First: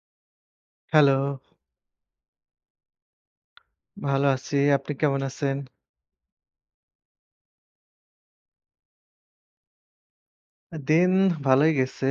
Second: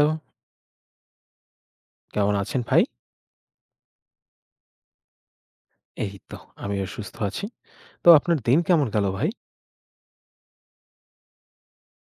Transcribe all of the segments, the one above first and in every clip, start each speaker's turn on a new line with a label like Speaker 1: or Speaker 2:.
Speaker 1: Hello!
Speaker 2: Hello!
Speaker 1: কেমন আছেন ভাই?
Speaker 2: ভালো আছি। আপনি কেমন আছেন?
Speaker 1: এই তো আমিও সুস্থ আছি। তো আপনার দিন কেমন গেল ভাই?
Speaker 2: আ দিন ভালই গেছে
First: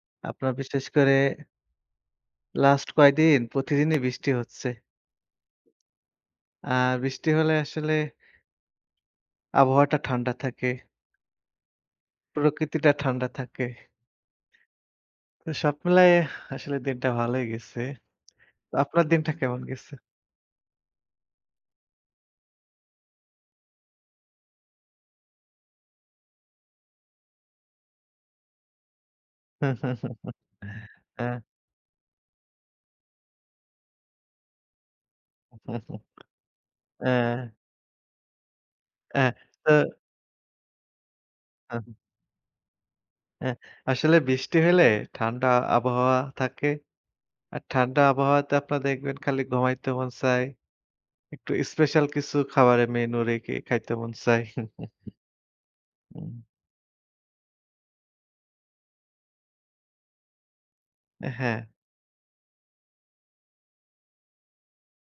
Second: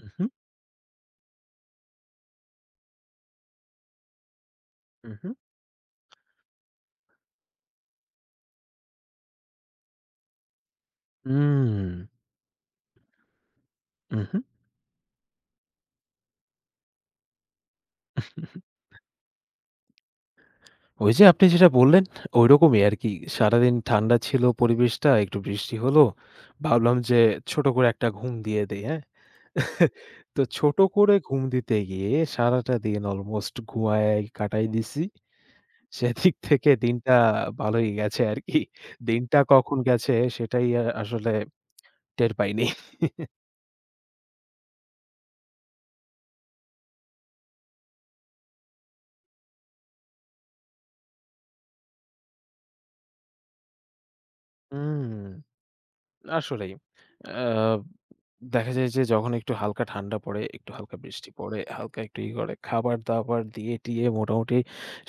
Speaker 1: উহুম।
Speaker 2: আপনার বিশেষ করে লাস্ট কয়দিন প্রতিদিনই বৃষ্টি হচ্ছে
Speaker 1: হু, হু।
Speaker 2: আ বৃষ্টি হলে আসলে আবহাওয়াটা ঠাণ্ডা থাকে
Speaker 1: হুম।
Speaker 2: প্রকৃতিটা ঠাণ্ডা থাকে
Speaker 1: উহু।
Speaker 2: তো সব মিলায় আসলে দিনটা ভালই গেছে। তো আপনার দিনটা কেমন গেছে?
Speaker 1: ওই যে আপনি যেটা বললেন, ঐরকমই আরকি। সারাদিন ঠান্ডা ছিল পরিবেশটা। একটু বৃষ্টি হলো। ভাবলাম যে ছোট করে একটা ঘুম দিয়ে দেই, হ্যাঁ? তো ছোট করে
Speaker 2: হ্যাঁ।
Speaker 1: ঘুম দিতে গিয়ে সারাটা দিন অলমোস্ট ঘুমাইয়া কাটাই দিছি। সেদিক থেকে দিনটা
Speaker 2: অ্যাঁ
Speaker 1: ভালই গেছে আরকি।
Speaker 2: হ্যাঁ,
Speaker 1: দিনটা
Speaker 2: তো
Speaker 1: কখন গেছে সেটাই আ-আসলে
Speaker 2: হু।
Speaker 1: টের পাইনি।
Speaker 2: অ্যা আসলে বৃষ্টি হইলে ঠান্ডা আবহাওয়া থাকে। আর ঠান্ডা আবহাওয়াতে আপনারা দেখবেন খালি ঘুমাইতে মন চায়। একটু স্পেশাল কিছু খাবারের মেনু রেখে খাইতে মন চায়।
Speaker 1: হুম।
Speaker 2: হুম।
Speaker 1: আসলেই। আব দেখা যায় যে যখন একটু হালকা ঠান্ডা পড়ে একটু হালকা বৃষ্টি পড়ে,
Speaker 2: হ্যাঁ।
Speaker 1: হালকা একটু ইয়ে করে, খাবারদাবার দিয়ে টিয়ে মোটামুটি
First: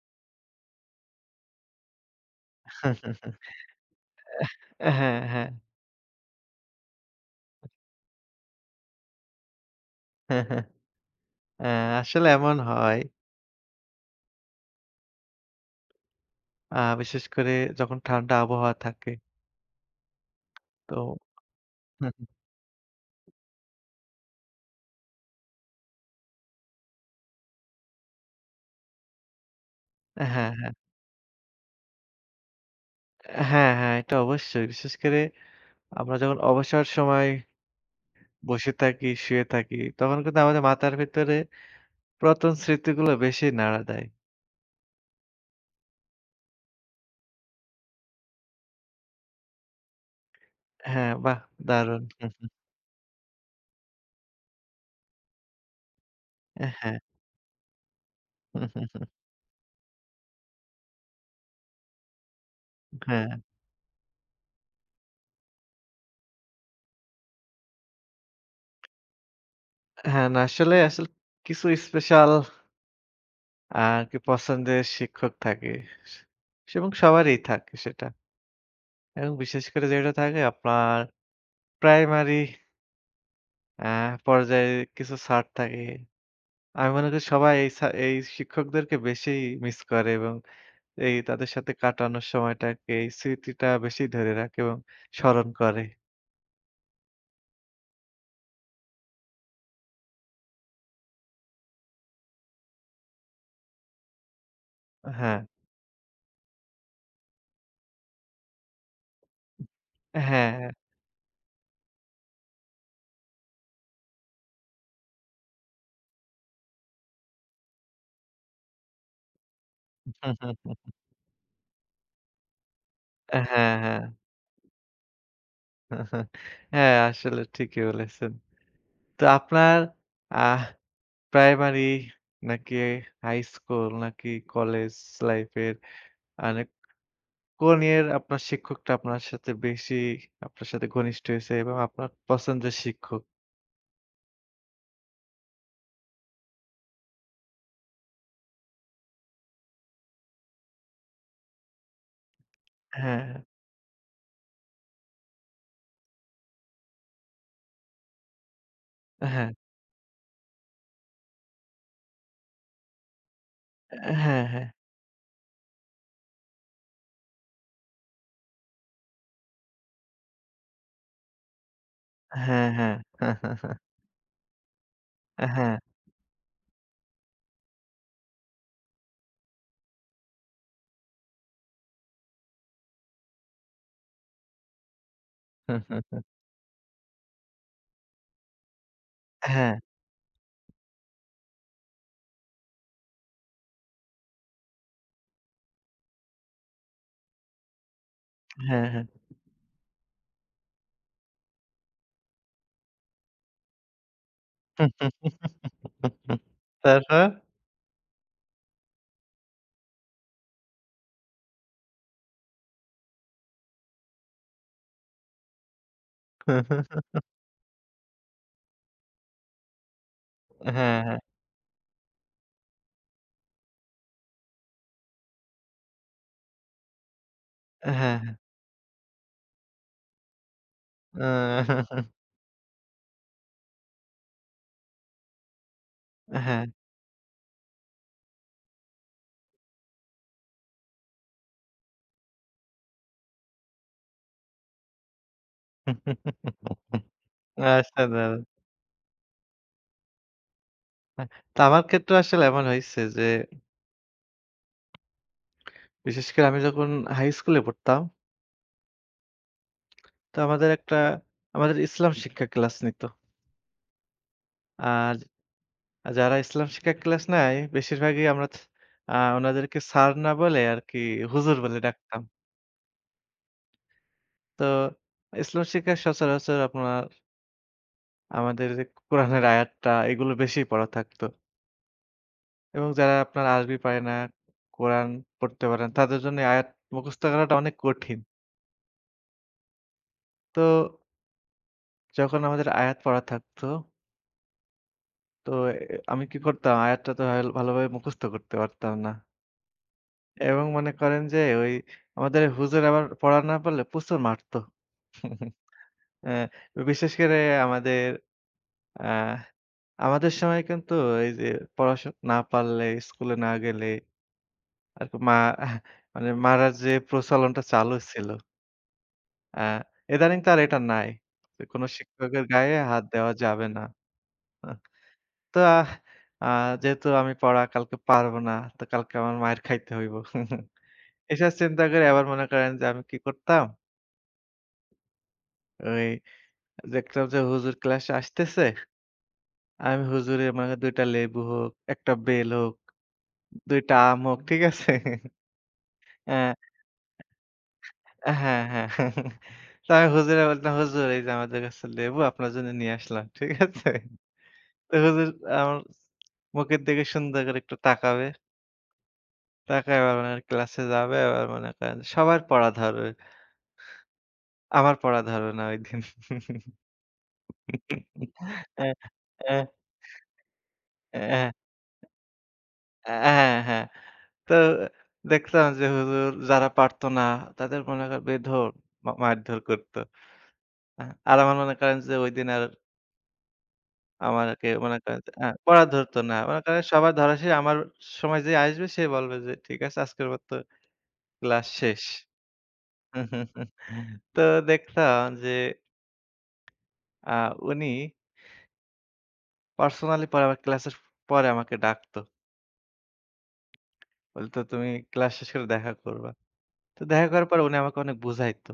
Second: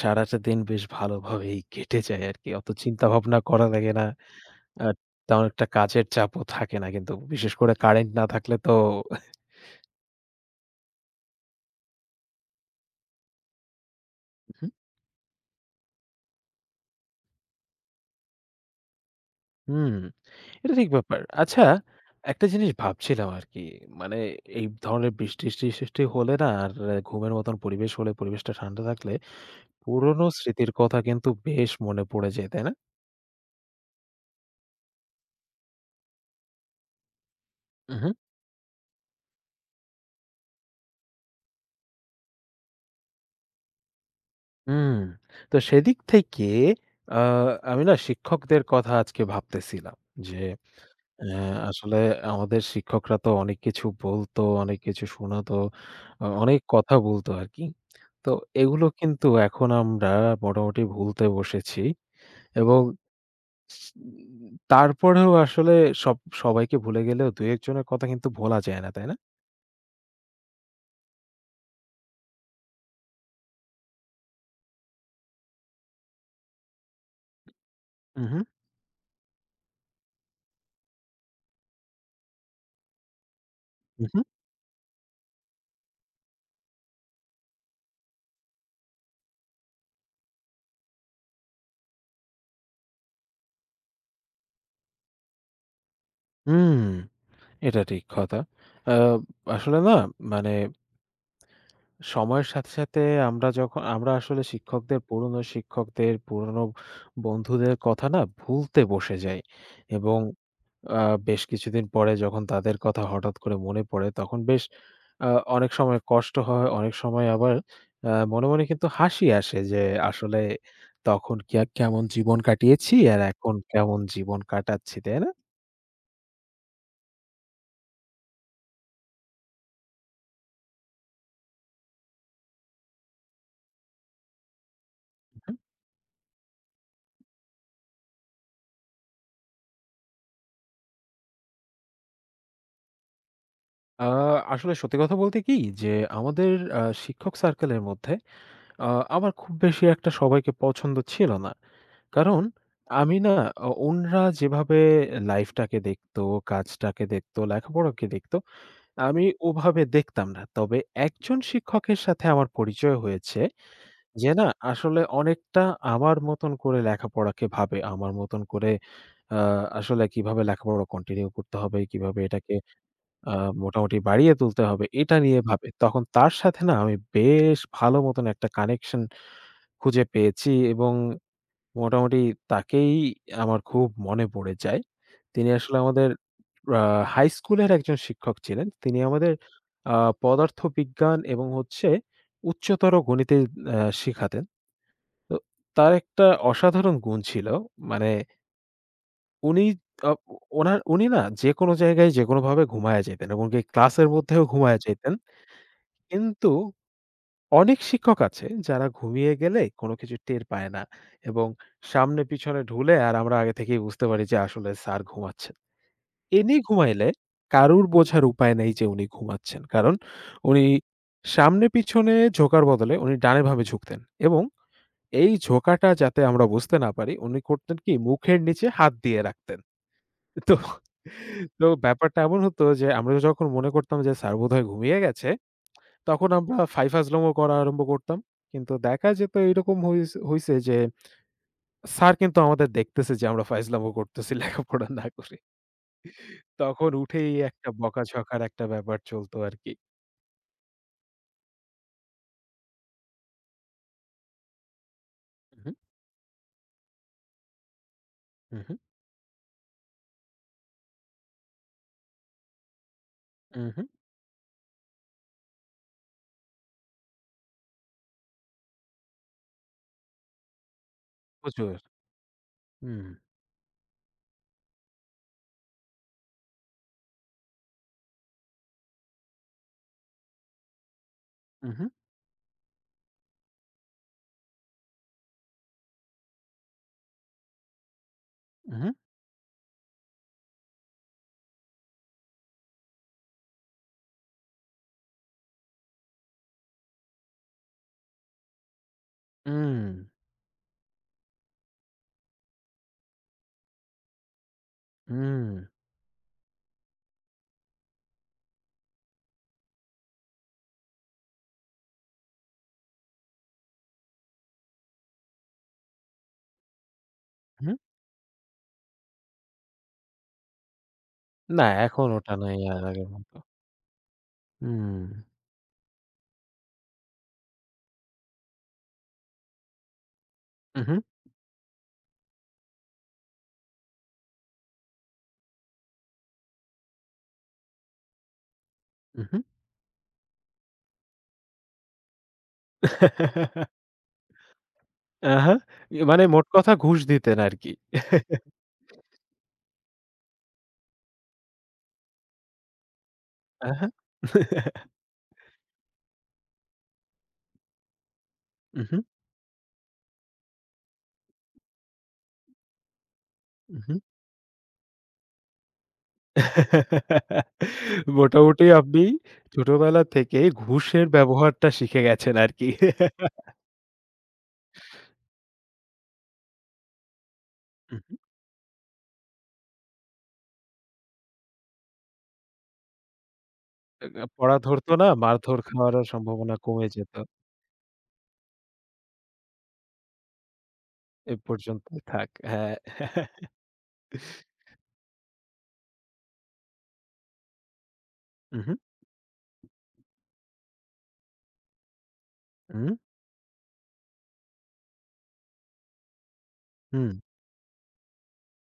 Speaker 1: সারাটা দিন বেশ ভালোভাবেই কেটে যায় আরকি। অত চিন্তা ভাবনা করা লাগে না।
Speaker 2: অ্যাহ
Speaker 1: আর
Speaker 2: হ্যাঁ,
Speaker 1: তেমন
Speaker 2: হ্যাঁ।
Speaker 1: একটা কাজের চাপও থাকে না। কিন্তু বিশেষ করে কারেন্ট না থাকলে তো।
Speaker 2: অ্যা আসলে এমন হয়।
Speaker 1: হু, হুম।
Speaker 2: আ বিশেষ করে যখন ঠান্ডা আবহাওয়া থাকে।
Speaker 1: হুম। এটা ঠিক
Speaker 2: তো
Speaker 1: ব্যাপার। আচ্ছা একটা জিনিস ভাবছিলাম আরকি। মানে এই ব ধরনের বৃষ্টি ইস সৃষ্টি হলে না? আর এ ঘুমের মত পরিবেশ হলে, পরিবেশটা ঠান্ডা থাকলে পুরনো
Speaker 2: হ্যাঁ,
Speaker 1: স্মৃতির
Speaker 2: হ্যাঁ।
Speaker 1: কথা কিন্তু বেশ মনে পড়ে যায়, তাই না?
Speaker 2: আ হ্যাঁ, হ্যাঁ, এটা অবশ্যই। বিশেষ করে আমরা যখন অবসর সময়
Speaker 1: উ হু।
Speaker 2: বসে থাকি, শুয়ে থাকি তখন কিন্তু আমাদের মাথার ভেতরে পুরাতন স্মৃতিগুলো বেশি নাড়া দেয়।
Speaker 1: উম তো সেদিক থেকে আ আমি না শিক্ষকদের কথা আজকে ভাবতেছিলাম। যে
Speaker 2: হ্যাঁ,
Speaker 1: অ্যা
Speaker 2: বাহ!
Speaker 1: আসলে
Speaker 2: দারুণ।
Speaker 1: আমাদের শিক্ষকরা তো অনেক কিছু বলতো, অনেক কিছু শোনাতো। অ অনেক
Speaker 2: এ
Speaker 1: কথা
Speaker 2: হ্যাঁ।
Speaker 1: বলতো আরকি। তো
Speaker 2: হু, হু,
Speaker 1: এগুলো
Speaker 2: হু।
Speaker 1: কিন্তু এখন আমরা আ মোটামুটি ভুলতে বসেছি এবং
Speaker 2: হ্যাঁ।
Speaker 1: উ তারপরেও আসলে সব সবাইকে ভুলে গেলেও ২-১ জনের কথা কিন্তু ভোলা যায় না, তাই না?
Speaker 2: হ্যাঁ। না, আসলে, আসলে কিছু স্পেশাল আরকি পছন্দের শিক্ষক থাকে স এবং সবারই থাকে সেটা।
Speaker 1: উ হু।
Speaker 2: এবং বিশেষ করে যেটা থাকে আপনার প্রাইমারি অ্যা
Speaker 1: হু, হু।
Speaker 2: পর্যায়ে কিছু স্যার থাকে। আমি মনে করি সবাই এই সা শিক্ষকদেরকে বেশি মিস করে এবং এই তাদের সাথে কাটানোর সময়টাকে, এই স্মৃতিটা বেশি ধরে রাখে এবং স্মরণ করে।
Speaker 1: হুম। এটা ঠিক কথা। অ্যা আসলে না মানে সময়ের সাথে, সাথে আমরা যখ আমরা আসলে শিক্ষকদের, পুরোনো
Speaker 2: হ্যাঁ।
Speaker 1: শিক্ষকদের, পুরনো বন্ধুদের কথা না, ভুলতে বসে যাই এবং
Speaker 2: হ্যাঁ, হ্যাঁ।
Speaker 1: অ্যা বেশ কিছুদিন পরে যখন তাদের কথা হঠাৎ করে মনে পড়ে তখন বেশ আ অনেক সময় কষ্ট হয়, অনেক সময় আবার আ মনে, মনে কিন্তু হাসি আসে যে, আসলে তখন কি কে কেমন জীবন কাটিয়েছি আর
Speaker 2: হ্যাঁ,
Speaker 1: এখন কেমন
Speaker 2: হ্যাঁ।
Speaker 1: জীবন কাটাচ্ছি, তাই না?
Speaker 2: হ্যাঁ, আসলে ঠিকই বলেছেন। তো আপনার আহ প্রাইমারি, নাকি হাইস্কুল, নাকি কলেজ লাইফ এর মানে কোন ইয়ের আপনার শিক্ষকটা আপনার সাথে বেশি আপনার সাথে ঘনিষ্ঠ হইছে এবং আপনার পছন্দের শিক্ষক?
Speaker 1: আ আসলে সত্যি কথা বলতে কি? যে আমাদের আ শিক্ষক সার্কেলের মধ্যে আ আমার খুব বেশি একটা সবাইকে পছন্দ ছিল না। কারণ আমি না
Speaker 2: হ্যাঁ।
Speaker 1: আ উনারা যেভাবে লাইফটাকে দেখত, কাজটাকে দেখত, লেখাপড়াকে দেখতো। আমি
Speaker 2: হ্যাঁ।
Speaker 1: ওভাবে দেখতাম না। তবে একজন শিক্ষকের সাথে আমার পরিচয় হয়েছে,
Speaker 2: এ
Speaker 1: যে
Speaker 2: হ্যাঁ,
Speaker 1: না,
Speaker 2: হ্যাঁ।
Speaker 1: আসলে অনেকটা আমার মতন করে লেখাপড়াকে ভাবে। আমার মতন করে আ আসলে কিভাবে লেখাপড়া কন্টিনিউ করতে হবে? কিভাবে এটাকে
Speaker 2: হ্যাঁ, হ্যাঁ।
Speaker 1: আ মোটামুটি বাড়িয়ে তুলতে হবে? এটা নিয়ে ভাবে।
Speaker 2: হ্যাঁ।
Speaker 1: তখন তার সাথে না, আমি বেশ ভালো মতন একটা connection খুঁজে পেয়েছি এবং মোটামুটি তাকেই আমার খুব মনে পড়ে যায়। তিনি আসলে আমাদের আ হাইস্কুলের একজন শিক্ষক ছিলেন। তিনি আমাদের
Speaker 2: হ্যাঁ।
Speaker 1: আ পদার্থবিজ্ঞান এবং হচ্ছে উচ্চতর গণিতে অ্যাঁ শিখাতেন। তো তার একটা অসাধারন গুন ছিল মানে
Speaker 2: হ্যাঁ, হ্যাঁ।
Speaker 1: উনি আ উনার উনি না, যেকোনো জায়গায়, যেকোনো ভাবে ঘুমাইয়া যাইতেন এবং এমনকি ক্লাসের মধ্যেও ঘুমাইয়া যাইতেন। কিন্তু
Speaker 2: তারপর?
Speaker 1: অনেক শিক্ষক আছে, যারা ঘুমিয়ে গেলে কোনো কিছু টের পায় না। এবং সামনে-পিছনে ঢুলে আর আমরা আগে থেকেই বুঝতে পারি যে আসলে স্যার ঘুমাচ্ছেন। ইনি ঘুমাইলে কারুর বোঝার উপায় নেই যে উনি ঘুমাচ্ছেন। কারণ উনি
Speaker 2: হ্যাঁ, হ্যাঁ।
Speaker 1: সামনে-পিছনে ঝোঁকার বদলে উনি ডানে, বামে ঝুঁকতেন। এবং এই ঝোঁকাটা যাতে আমরা বুঝতে না পারি, উনি করতেন কি
Speaker 2: হ্যাঁ, হ্যাঁ।
Speaker 1: মুখের নিচে হাত দিয়ে রাখতেন। তো তো ব্যাপারটা এমন হতো যে, আমরা যখন মনে করতাম যে স্যার বোধহয় ঘুমিয়ে গেছে। তখন আমরা
Speaker 2: হ্যাঁ।
Speaker 1: ফাই ফাইজলাম করা আরম্ভ করতাম। কিন্তু দেখা যেত এইরকম হইছ হইছে যে, স্যার কিন্তু আমাদের দেখতেছে যে আমরা ফাইজলামো করতেছি লেখাপড়া না করে। তখন উঠেই একটা বকাঝকার
Speaker 2: অসাধারন!
Speaker 1: একটা ব্যাপার চলতো আরকি।
Speaker 2: আ তো আমার ক্ষেত্রেও আসলে এমন হইছে যে
Speaker 1: হু, হু।
Speaker 2: বিশেষ করে আমি যখন high school এ পড়তাম।
Speaker 1: হু, হু।
Speaker 2: তো আমাদের একটা আমাদের ইসলাম শিক্ষা ক্লাস নিত।
Speaker 1: উ, হু।
Speaker 2: আর যারা ইসলাম শিক্ষার ক্লাস নেয় বেশিরভাগই আমরা ছ আ ওনাদেরকে স্যার না বলে আরকি হুজুর বলে
Speaker 1: প্রচুর।
Speaker 2: ডাকতাম।
Speaker 1: হুম।
Speaker 2: তো ইসলাম শিক্ষার সচরাচর আপনার আমাদের কোরআনের আয়াতটা এগুলো বেশি পড়া থাকতো।
Speaker 1: হু, হু।
Speaker 2: এবং যারা আপনার আরবি পারে না, কোরআন পড়তে পারে না তাদের জন্য এই আয়াত মুখস্ত করাটা অনেক কঠিন।
Speaker 1: হু হুম।
Speaker 2: তো যখন আমাদের আয়াত পড়া থাকত তো এ আমি কি করতাম, আয়াতটা তো এল ভালোভাবে মুখস্থ করতে পারতাম না।
Speaker 1: হুম।
Speaker 2: এবং মনে করেন যে ওই আমাদের হুজুর আবার পড়া না পারলে প্রচুর মারতো।
Speaker 1: হুম।
Speaker 2: অ্যা বিশেষ করে আমাদের আহ আমাদের সময় কিন্তু এই যে পড়াশোনা না পারলে স্কুলে না গেলে আরকি মা মানে মারার যে প্রচলনটা
Speaker 1: হুম।
Speaker 2: চালু ছিল। আ ইদানিং তো আর এটা নাই। যে
Speaker 1: না,
Speaker 2: কোন
Speaker 1: এখন ওটা
Speaker 2: শিক্ষকের
Speaker 1: নাই
Speaker 2: গায়ে
Speaker 1: আর
Speaker 2: হাত
Speaker 1: আগের
Speaker 2: দেওয়া
Speaker 1: মতো।
Speaker 2: যাবে না।
Speaker 1: হুম।
Speaker 2: তো আ আ যেহেতু আমি পড়া কালকে পারব না তো কালকে আমার মাইর খাইতে হইব।
Speaker 1: হুম, হুম।
Speaker 2: এসব চিন্তা করে আবার মনে করেন যে আমি কি করতাম ওই দেখতাম যে হুজুর ক্লাস আসতেছে।
Speaker 1: হুম, হু।
Speaker 2: আমি হুজুরের মনে করেন ২ টা লেবু হোক, ১টা বেল হোক, 2টা আম হোক, ঠিক আছে?
Speaker 1: আহা। মানে
Speaker 2: আ
Speaker 1: মোট কথা ঘুষ দিতেন আরকি।
Speaker 2: হ্যাঁ হ্যাঁ। তো আমি হুজুররে বললাম, "হুজুর, এই যে আমাদের গাছের লেবু আপনার জন্য নিয়ে আসলাম। ঠিক
Speaker 1: অ্যা
Speaker 2: আছে?"
Speaker 1: হ্যাঁ।
Speaker 2: তো হুজুর আমার মুখের দিকে সুন্দর করে একটু তাকাবে।
Speaker 1: উহু।
Speaker 2: তাকায় এবার মনে করেন ক্লাসে যাবে আবার মনে করেন সবার পড়া ধরবে।
Speaker 1: উহু।
Speaker 2: আমার পড়া ধরবেনা ঐদিন।
Speaker 1: মোটামুটি
Speaker 2: আ
Speaker 1: আপনি
Speaker 2: আ
Speaker 1: ছোটবেলা থেকেই ঘুষের
Speaker 2: এ
Speaker 1: ব্যবহারটা শিখে গেছেন আরকি।
Speaker 2: আ হ্যাঁ। তো দেখতাম যে হুজুর যারা পারত না তাদের
Speaker 1: হু,
Speaker 2: মনে
Speaker 1: হু।
Speaker 2: করেন বেধড় মা মারধর করতো। আ আর আবার মনে করেন যে ঐদিন আর
Speaker 1: আ পড়া
Speaker 2: আমাকে
Speaker 1: ধরতো
Speaker 2: মনে
Speaker 1: না,
Speaker 2: করেন আ
Speaker 1: মারধর
Speaker 2: পড়া
Speaker 1: খাওয়ারও
Speaker 2: ধরত না।
Speaker 1: সম্ভাবনা
Speaker 2: মনে করেন
Speaker 1: কমে
Speaker 2: সবার
Speaker 1: যেত।
Speaker 2: ধরা শেষ আমার সময় যে আসবে সে বলবে যে ঠিক আছে আজকের মতো
Speaker 1: এ
Speaker 2: ক্লাস
Speaker 1: পর্যন্তই
Speaker 2: শেষ।
Speaker 1: থাক। হ্যাঁ।
Speaker 2: তো দেখলাম যে। আ উনি।
Speaker 1: হু, হু।
Speaker 2: পার্সোনালি পরে আমাকে ক্লাসের পরে আমাকে ডাকত।
Speaker 1: হুম।
Speaker 2: বলতো, "তুমি ক্লাস শেষেও দেখা করবা।" তো
Speaker 1: হুম।
Speaker 2: দেখা করার পর উনি আমাকে অনেক বুঝাইত।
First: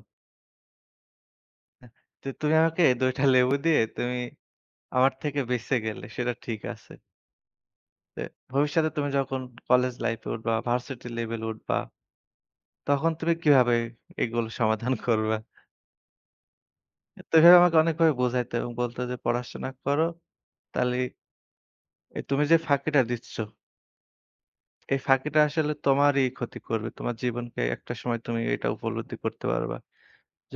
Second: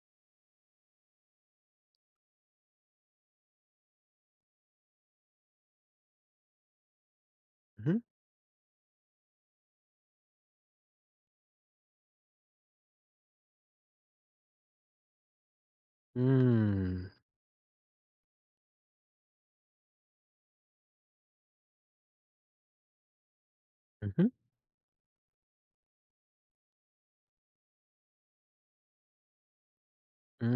Speaker 2: তো তুমি আমাকে ২টা লেবু দিয়ে তুমি আমার থেকে বেঁচে গেলে সেটা ঠিক আছে
Speaker 1: হু, হুম।
Speaker 2: "এ ভবিষ্যতে তুমি যখন কলেজ লাইফ এ উঠবা, ভার্সিটি লেভেলে উঠবা, তখন তুমি কিভাবে এগুলো সমাধান করবা?"
Speaker 1: হুম।
Speaker 2: তো এভাবে আমাকে অনেকভাবে বোঝাইত এবং বলত যে, "পড়াশোনা করো, তাহলে এ তুমি যে ফাঁকিটা দিচ্ছ"
Speaker 1: হু, হু।
Speaker 2: "এই ফাঁকিটা আসলে তোমারই ক্ষতি করবে। তোমার জীবনকে একটা সময় তুমি এটা উপলব্ধি করতে পারবা।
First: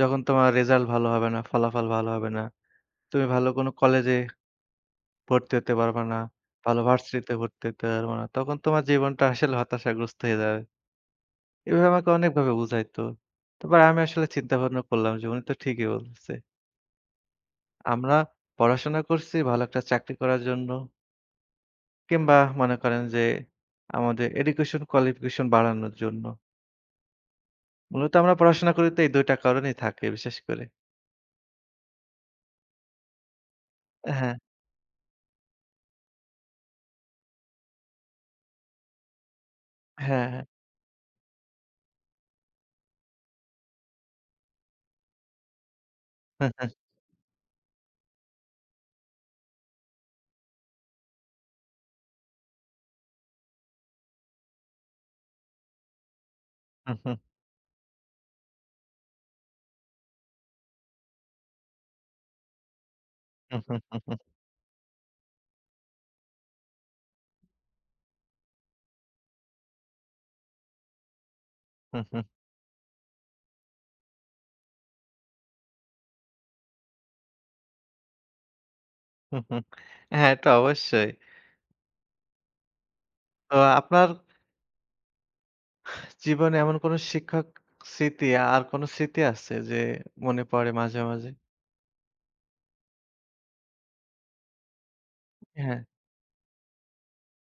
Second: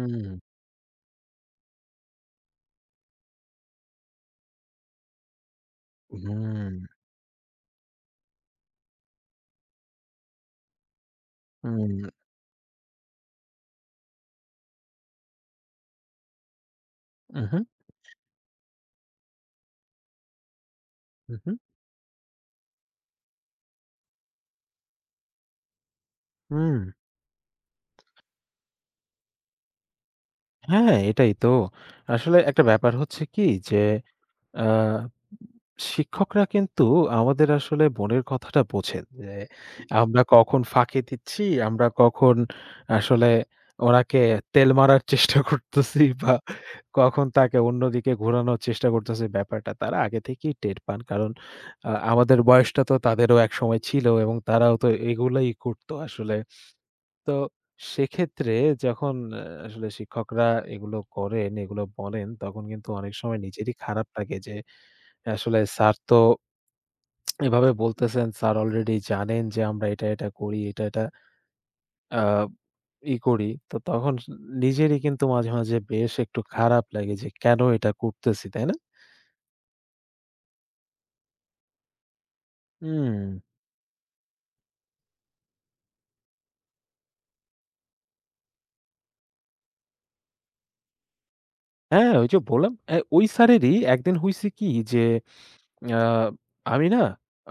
Speaker 2: যখন তোমার রেজাল্ট ভালো হবে না, ফলাফল ভালো হবে না। তুমি ভালো কোন কলেজে ভর্তি হতে পারবা না। ভালো
Speaker 1: হু।
Speaker 2: ভার্সিটিতে ভর্তি হতে পারবা না। তখন তোমার জীবনটা আসলে হতাশাগ্রস্ত হয়ে যাবে।" এভাবে
Speaker 1: হুম।
Speaker 2: আমাকে অনেকভাবে বুঝাইত। তারপর আমি আসলে চিন্তাভাবনা করলাম যে উনি তো ঠিকই বলতেছে।
Speaker 1: উহু।
Speaker 2: আমরা পড়াশোনা করছি ভালো একটা চাকরি করার জন্য।
Speaker 1: হুম, হুম।
Speaker 2: কিংবা মনে করেন যে আমাদের education qualification বাড়ানোর জন্য।
Speaker 1: হুম।
Speaker 2: মূলত আমরা পড়াশোনা করি তো এই দুইটা কারণেই থাকে বিশেষ করে।
Speaker 1: হ্যাঁ, এটাই তো। আসলে একটা ব্যাপার হচ্ছে কি যে
Speaker 2: হ্যাঁ।
Speaker 1: আ শিক্ষকরা কিন্তু আমাদের আসলে মনের কথাটা বোঝেন। যে আমরা
Speaker 2: হ্যাঁ, হ্যাঁ।
Speaker 1: কখন ফাঁকি দিচ্ছি, আমরা কখন আসলে ওনাকে তেল মারার চেষ্টা করতেছি বা কখন তাকে অন্যদিকে ঘোরানোর চেষ্টা করতেছি ব্যাপারটা তারা আগে থেকেই টের পান। কারণ আ আমাদের বয়সটা তো তাদেরও একসময় ছিল এবং তারাও তো এগুলোই করত আসলে।
Speaker 2: হু, হুম।
Speaker 1: তো সেক্ষেত্রে যখন আসলে শিক্ষকরা এগুলো করেন, এগুলো বলেন তখন কিন্তু অনেক সময় নিজেরই খারাপ লাগে যে আসলে স্যার তো এভাবে বলতেছেন স্যার অলরেডি জানেন যে আমরা এটা, এটা করি এটা, এটা
Speaker 2: হু, হু।
Speaker 1: আব ই করি। তো তখন নিজেরই কিন্তু মাঝে মাঝে বেশ একটু খারাপ লাগে যে কেন এটা করতেছি, তাই না?
Speaker 2: হু, হু। হ্যাঁ, এটা অবশ্যই।
Speaker 1: উম
Speaker 2: তো আপনার জীবনে এমন কোনো শিক্ষক স্মৃতি, আর কোনো স্মৃতি আছে যে মনে পড়ে মাঝে, মাঝে?
Speaker 1: হ্যাঁ, ওইযে বললাম অ্যা ঐ স্যারেরই ১ দিন হইছে কি যে,
Speaker 2: হ্যাঁ।
Speaker 1: অ্যা আমি না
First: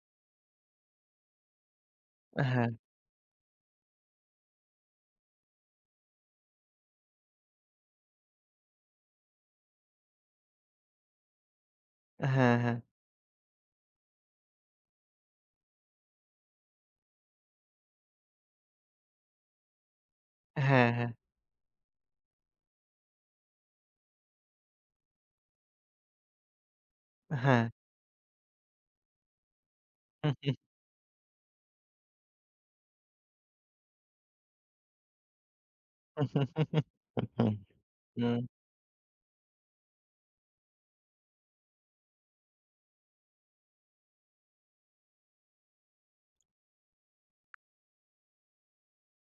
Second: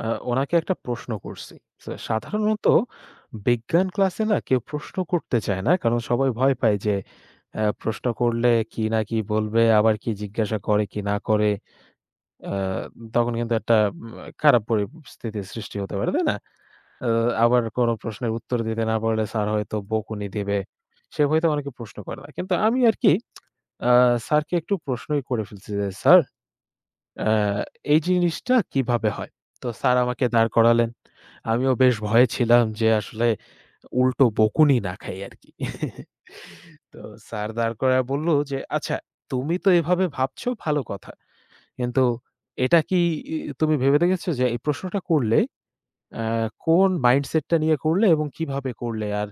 Speaker 1: আ ওনাকে একটা প্রশ্ন করছি। সা
Speaker 2: আ
Speaker 1: সাধারণত
Speaker 2: হ্যাঁ।
Speaker 1: বিজ্ঞান ক্লাসে না কেউ প্রশ্ন করতে চায় না কারণ সবাই ভয় পায় যে অ্যা প্রশ্ন করলে কি না কি বলবে? আবার কি জিজ্ঞাসা করে কি না করে? আ
Speaker 2: হ্যাঁ, হ্যাঁ।
Speaker 1: তখন কিন্তু একটা মা খারাপ পরিস্থিতির সৃষ্টি হতে পারে, তাই না? আ আবার কোন প্রশ্নের উত্তর দিতে না পারলে স্যার হয়তো বকুনি দিবে।
Speaker 2: হ্যাঁ, হ্যাঁ।
Speaker 1: সে ভয়েতে অনেকে প্রশ্ন করে না। কিন্তু আমি আরকি আ স্যারকে একটু প্রশ্নই করে ফেলছি যে, "স্যার, অ্যা
Speaker 2: হ্যাঁ।
Speaker 1: এই জিনিসটা কিভাবে হয়?" তো স্যার আমাকে দাঁড় করালেন। আমিও বেশ ভয়ে ছিলাম যে আসলে উল্টো বকুনি না খাই আরকি। তো স্যার দাঁড় করায়ে বললো
Speaker 2: হুম।
Speaker 1: যে, "আচ্ছা তুমি তো এভাবে ভাবছো, ভালো কথা। কিন্তু এটা কি ই তুমি ভেবে দেখেছো যে এই প্রশ্নটা করলে, অ্যা কোন mindset টা নিয়ে করলে এবং কিভাবে করলে আর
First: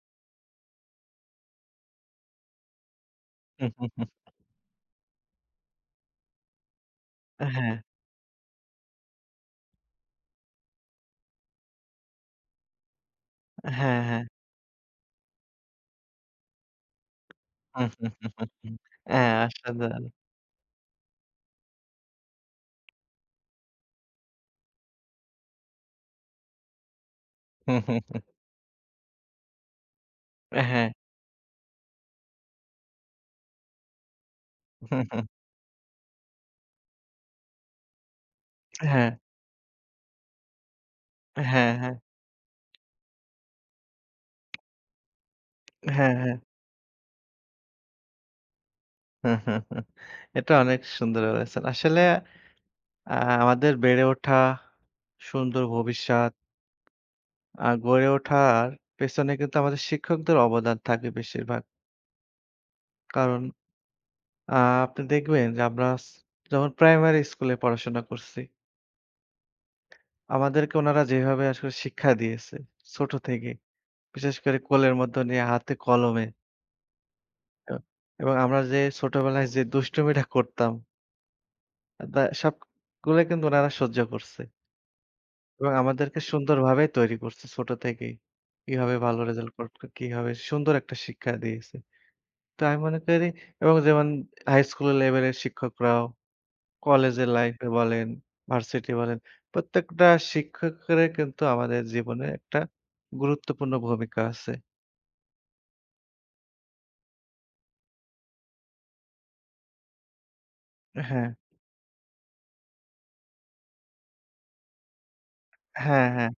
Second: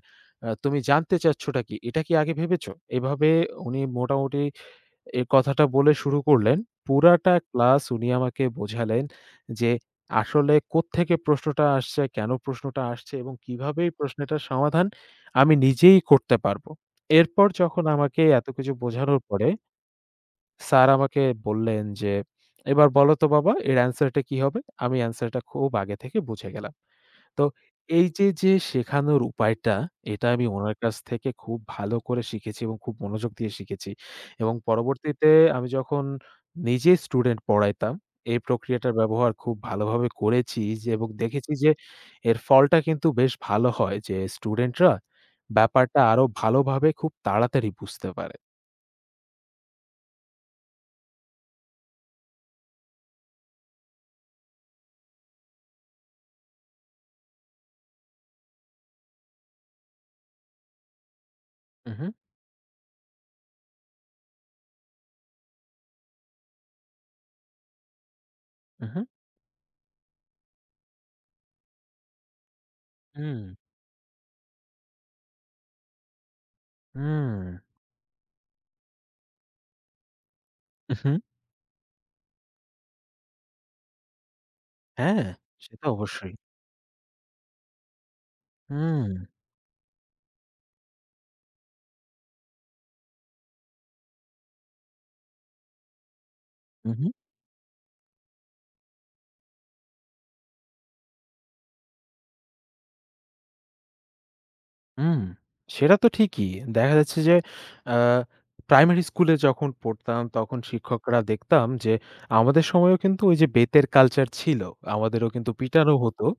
Speaker 1: তুমি জানতে চাচ্ছটা কি? এটা কি আগে ভেবেছো?" এভাবে উনি মোটামুটি এই কথাটা বলে শুরু করলেন। পুরাটা
Speaker 2: অ্যা হ্যাঁ।
Speaker 1: ক্লাস উনি আমাকে বোঝালেন যে আসলে কোত্থেকে প্রশ্নটা আসছে, কেন প্রশ্নটা আসছে এবং কীভাবে এই
Speaker 2: হ্যাঁ, হ্যাঁ।
Speaker 1: প্রশ্নেটার সমাধান আমি নিজেই করতে পারবো। এরপর যখন আমাকে এত কিছু বোঝানোর
Speaker 2: হ্যাঁ,
Speaker 1: পরে
Speaker 2: আশ্চর্যজনক।
Speaker 1: স্যার আমাকে বললেন যে, "এবার বলো তো বাবা এর answer কি হবে?" আমি answer টা খুব আগে থেকে বুঝে গেলাম। তো এইযে যে শেখানোর উপায়টা, এটা আমি
Speaker 2: অ্যা
Speaker 1: ওনার
Speaker 2: হ্যাঁ।
Speaker 1: কাছ থেকে খুব ভালো করে শিখেছি এবং খুব মনোযোগ দিয়ে শিখেছি। এবং পরবর্তীতে আমি যখন নিজে স্টুডেন্ট পড়াইতাম, এই
Speaker 2: অ্যা
Speaker 1: প্রক্রিয়াটার
Speaker 2: হ্যাঁ।
Speaker 1: ব্যবহার খুব ভালোভাবে করেছি যে এবং দেখেছি যে
Speaker 2: হ্যাঁ, হ্যাঁ।
Speaker 1: এর ফলটা কিন্তু বেশ ভালো হয় যে স্টুডেন্টরা ব্যাপারটা
Speaker 2: হ্যাঁ,
Speaker 1: আরো
Speaker 2: হ্যাঁ।
Speaker 1: ভালোভাবে খুব তাড়াতাড়ি বুঝতে পারে।
Speaker 2: এটা অনেক সুন্দর বলেছেন আসলে আ আমাদের বেড়ে ওঠা সুন্দর ভবিষ্যৎ আর গড়ে ওঠার পেছনে কিন্তু আমাদের শিক্ষকদের অবদান থাকে বেশিরভাগ।
Speaker 1: উহু।
Speaker 2: কারণ আ আপনি দেখবেন যে আমরা অছ যখন প্রাইমারি স্কুলে পড়াশোনা করছি
Speaker 1: উহু।
Speaker 2: আমাদেরকে ওনারা যেভাবে আসলে শিক্ষা দিয়েছে ছোট থেকে,
Speaker 1: হুম।
Speaker 2: বিশেষ করে কোলের মধ্য নিয়া হাতে-কলমে।
Speaker 1: হুম।
Speaker 2: এ এবং আমরা যে ছোটবেলায় যে দুষ্টুমিটা করতাম।
Speaker 1: উহু।
Speaker 2: অ্যা দ সবগুলো কিন্তু ওনারা সহ্য করছে।
Speaker 1: হ্যাঁ,
Speaker 2: এবং
Speaker 1: সে তো
Speaker 2: আমাদেরকে
Speaker 1: অবশ্যই।
Speaker 2: সুন্দরভাবে তৈরি করছে ছোট থেকেই। কিভাবে
Speaker 1: হুম।
Speaker 2: ভালো রেজাল্ট করবে? কিভাবে সুন্দর একটা শিক্ষা দিয়েছে। তো আমি মনে করি এবং যেমন হাই স্কুল লেভেলের শিক্ষকরাও,
Speaker 1: উহু।
Speaker 2: কলেজের লাইফে বলেন, ভার্সিটি বলেন, প্রত্যেকটা শিক্ষকেরে কিন্তু আমাদের জীবনে একটা গুরুত্বপূর্ণ ভূমিকা আছে।
Speaker 1: হুম। সেটা তো ঠিকই। দেখা যাচ্ছে যে আ প্রাইমারি স্কুলে যখন পড়তাম, তখন
Speaker 2: এ
Speaker 1: শিক্ষকরা
Speaker 2: হ্যাঁ।
Speaker 1: দেখতাম যে আমাদের সময়েও কিন্তু ওইযে বেতের কালচার ছিল। আমাদেরও কিন্তু পিটানো
Speaker 2: হ্যাঁ,
Speaker 1: হতো।
Speaker 2: হ্যাঁ।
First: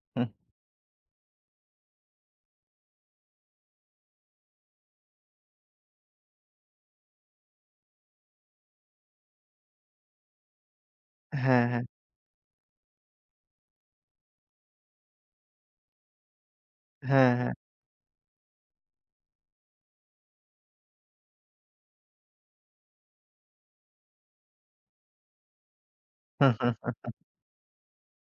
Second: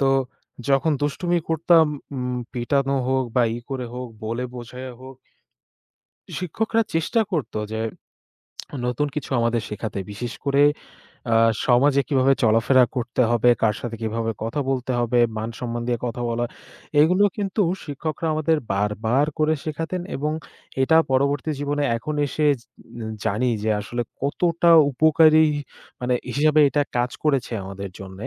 Speaker 1: তো
Speaker 2: হুম।
Speaker 1: যখন দুষ্টুমি করতাম উম পিটানো হোক বা, ই করে হোক, বলে বোঝাইয়া হোক। শিক্ষকরা চেষ্টা করতো যে নতুন কিছু আমাদের শেখাতে। বিশেষ করে আ
Speaker 2: হ্যাঁ, হ্যাঁ।
Speaker 1: সমাজে কিভাবে চলাফেরা করতে হবে, কার সাথে কিভাবে কথা বলতে হবে, মান-সম্মান দিয়ে কথা বলা। এগুলো
Speaker 2: হ্যাঁ, হ্যাঁ।
Speaker 1: কিন্তু শিক্ষকরা আমাদের বারবার করে শেখাতেন এবং এটা পরবর্তী জীবনে এখন এসে জে জানি যে আসলে কতটা উপকারী মানে হিসাবে এটা কাজ করেছে আমাদের জন্যে।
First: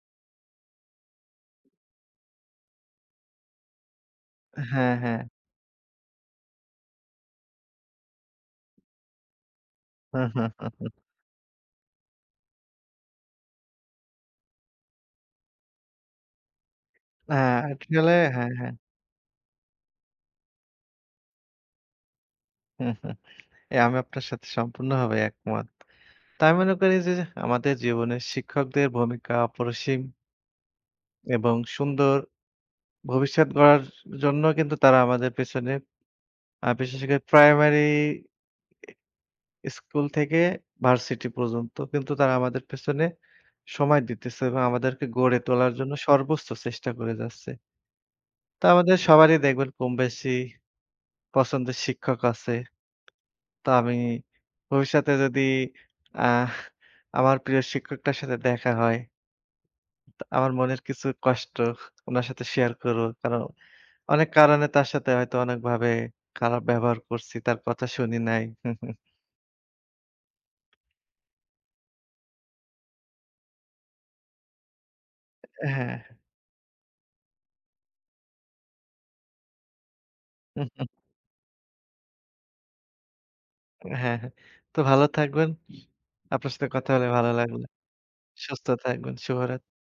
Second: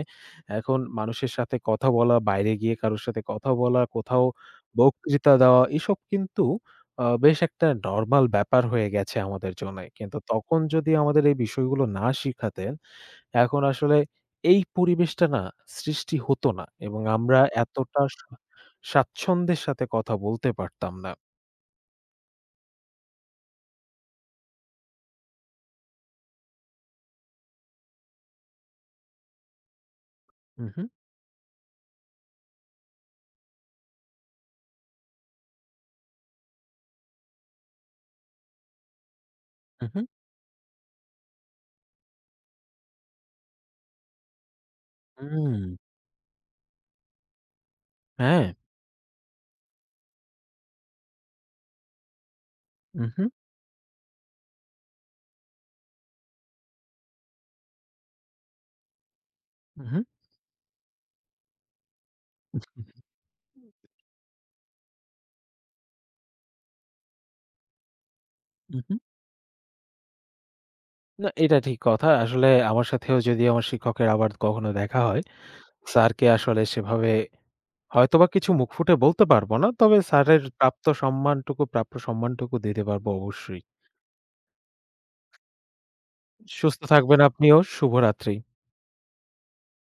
Speaker 1: এখন মানুষের সাথে কথা বলা, বাইরে গিয়ে কারো সাথে কথা বলা, কোথাও
Speaker 2: হ্যাঁ, হ্যাঁ।
Speaker 1: বক্তৃতা দেওয়া, এসব কিন্তু আ বেশ একটা নরমাল ব্যাপার হয়ে গেছে আমাদের জন্যে। কিন্তু তখন যদি আমাদের এই বিষয়গুলো না শিখাতেন, এখন আসলে এই পরিবেশটা না সৃষ্টি হতো না এবং আমরা
Speaker 2: হ্যাঁ।
Speaker 1: এতটা স
Speaker 2: [unintelligible] হ্যাঁ, হ্যাঁ।
Speaker 1: স্বাচ্ছন্দ্যের সাথে কথা বলতে পারতাম না।
Speaker 2: এ আমি আপনার সাথে সম্পূর্ণভাবে একমত। তা আমি মনে করি যে আমাদের জীবনে শিক্ষকদের ভূমিকা অপরসীম।
Speaker 1: হু, হু।
Speaker 2: এবং সুন্দর ভবিষ্যৎ গড়ার জন্য কিন্তু তারা আমাদের পেছনে আ বিশেষ করে প্রাইমারি এ
Speaker 1: উ হু।
Speaker 2: স্কুল থেকে ভার্সিটি পর্যন্ত কিন্তু তারা আমাদের পেছনে সময় দিতেছে এবং আমাদেরকে গড়ে
Speaker 1: হুম।
Speaker 2: তোলার জন্য সর্বোচ্চ চেষ্টা করে যাচ্ছে
Speaker 1: হ্যাঁ।
Speaker 2: তো আমাদের সবারই দেখবেন কম বেশি পছন্দের শিক্ষক আছে।
Speaker 1: উহু।
Speaker 2: তো আমি ভবিষ্যতে যদি আহ আমার প্রিয় শিক্ষকটার সাথে দেখা হয়।
Speaker 1: উহু।
Speaker 2: তো আমার মনের কিছু কষ্ট হ উনার সাথে শেয়ার
Speaker 1: [unintelligible]
Speaker 2: করবো। কারণ
Speaker 1: হু।
Speaker 2: অনেক কারণে তার সাথে হয়তো অনেকভাবে খারাপ ব্যবহার করছি, তার কথা শুনি নাই।
Speaker 1: উহু। না, এটা ঠিক কথা। আসলে আমার সাথেও যদি আমার শিক্ষকের আবার কখনো দেখা হয়,
Speaker 2: হ্যাঁ।
Speaker 1: স্যারকে আসলে সেভাবে হয়তোবা কিছু মুখ ফুটে বলতে পারব না। তবে স্যারের প্রাপ্ত সম্মানটুকু প্রাপ্য সম্মানটুকু দিতে পারব অবশ্যই।
Speaker 2: হ্যাঁ, হ্যাঁ। তো ভালো থাকবেন। আপনার সাথে
Speaker 1: সুস্থ
Speaker 2: কথা হলে
Speaker 1: থাকবেন
Speaker 2: ভালো
Speaker 1: আপনিও।
Speaker 2: লাগলো।
Speaker 1: শুভরাত্রি।
Speaker 2: সুস্থ থাকবেন। শুভরাত্রি।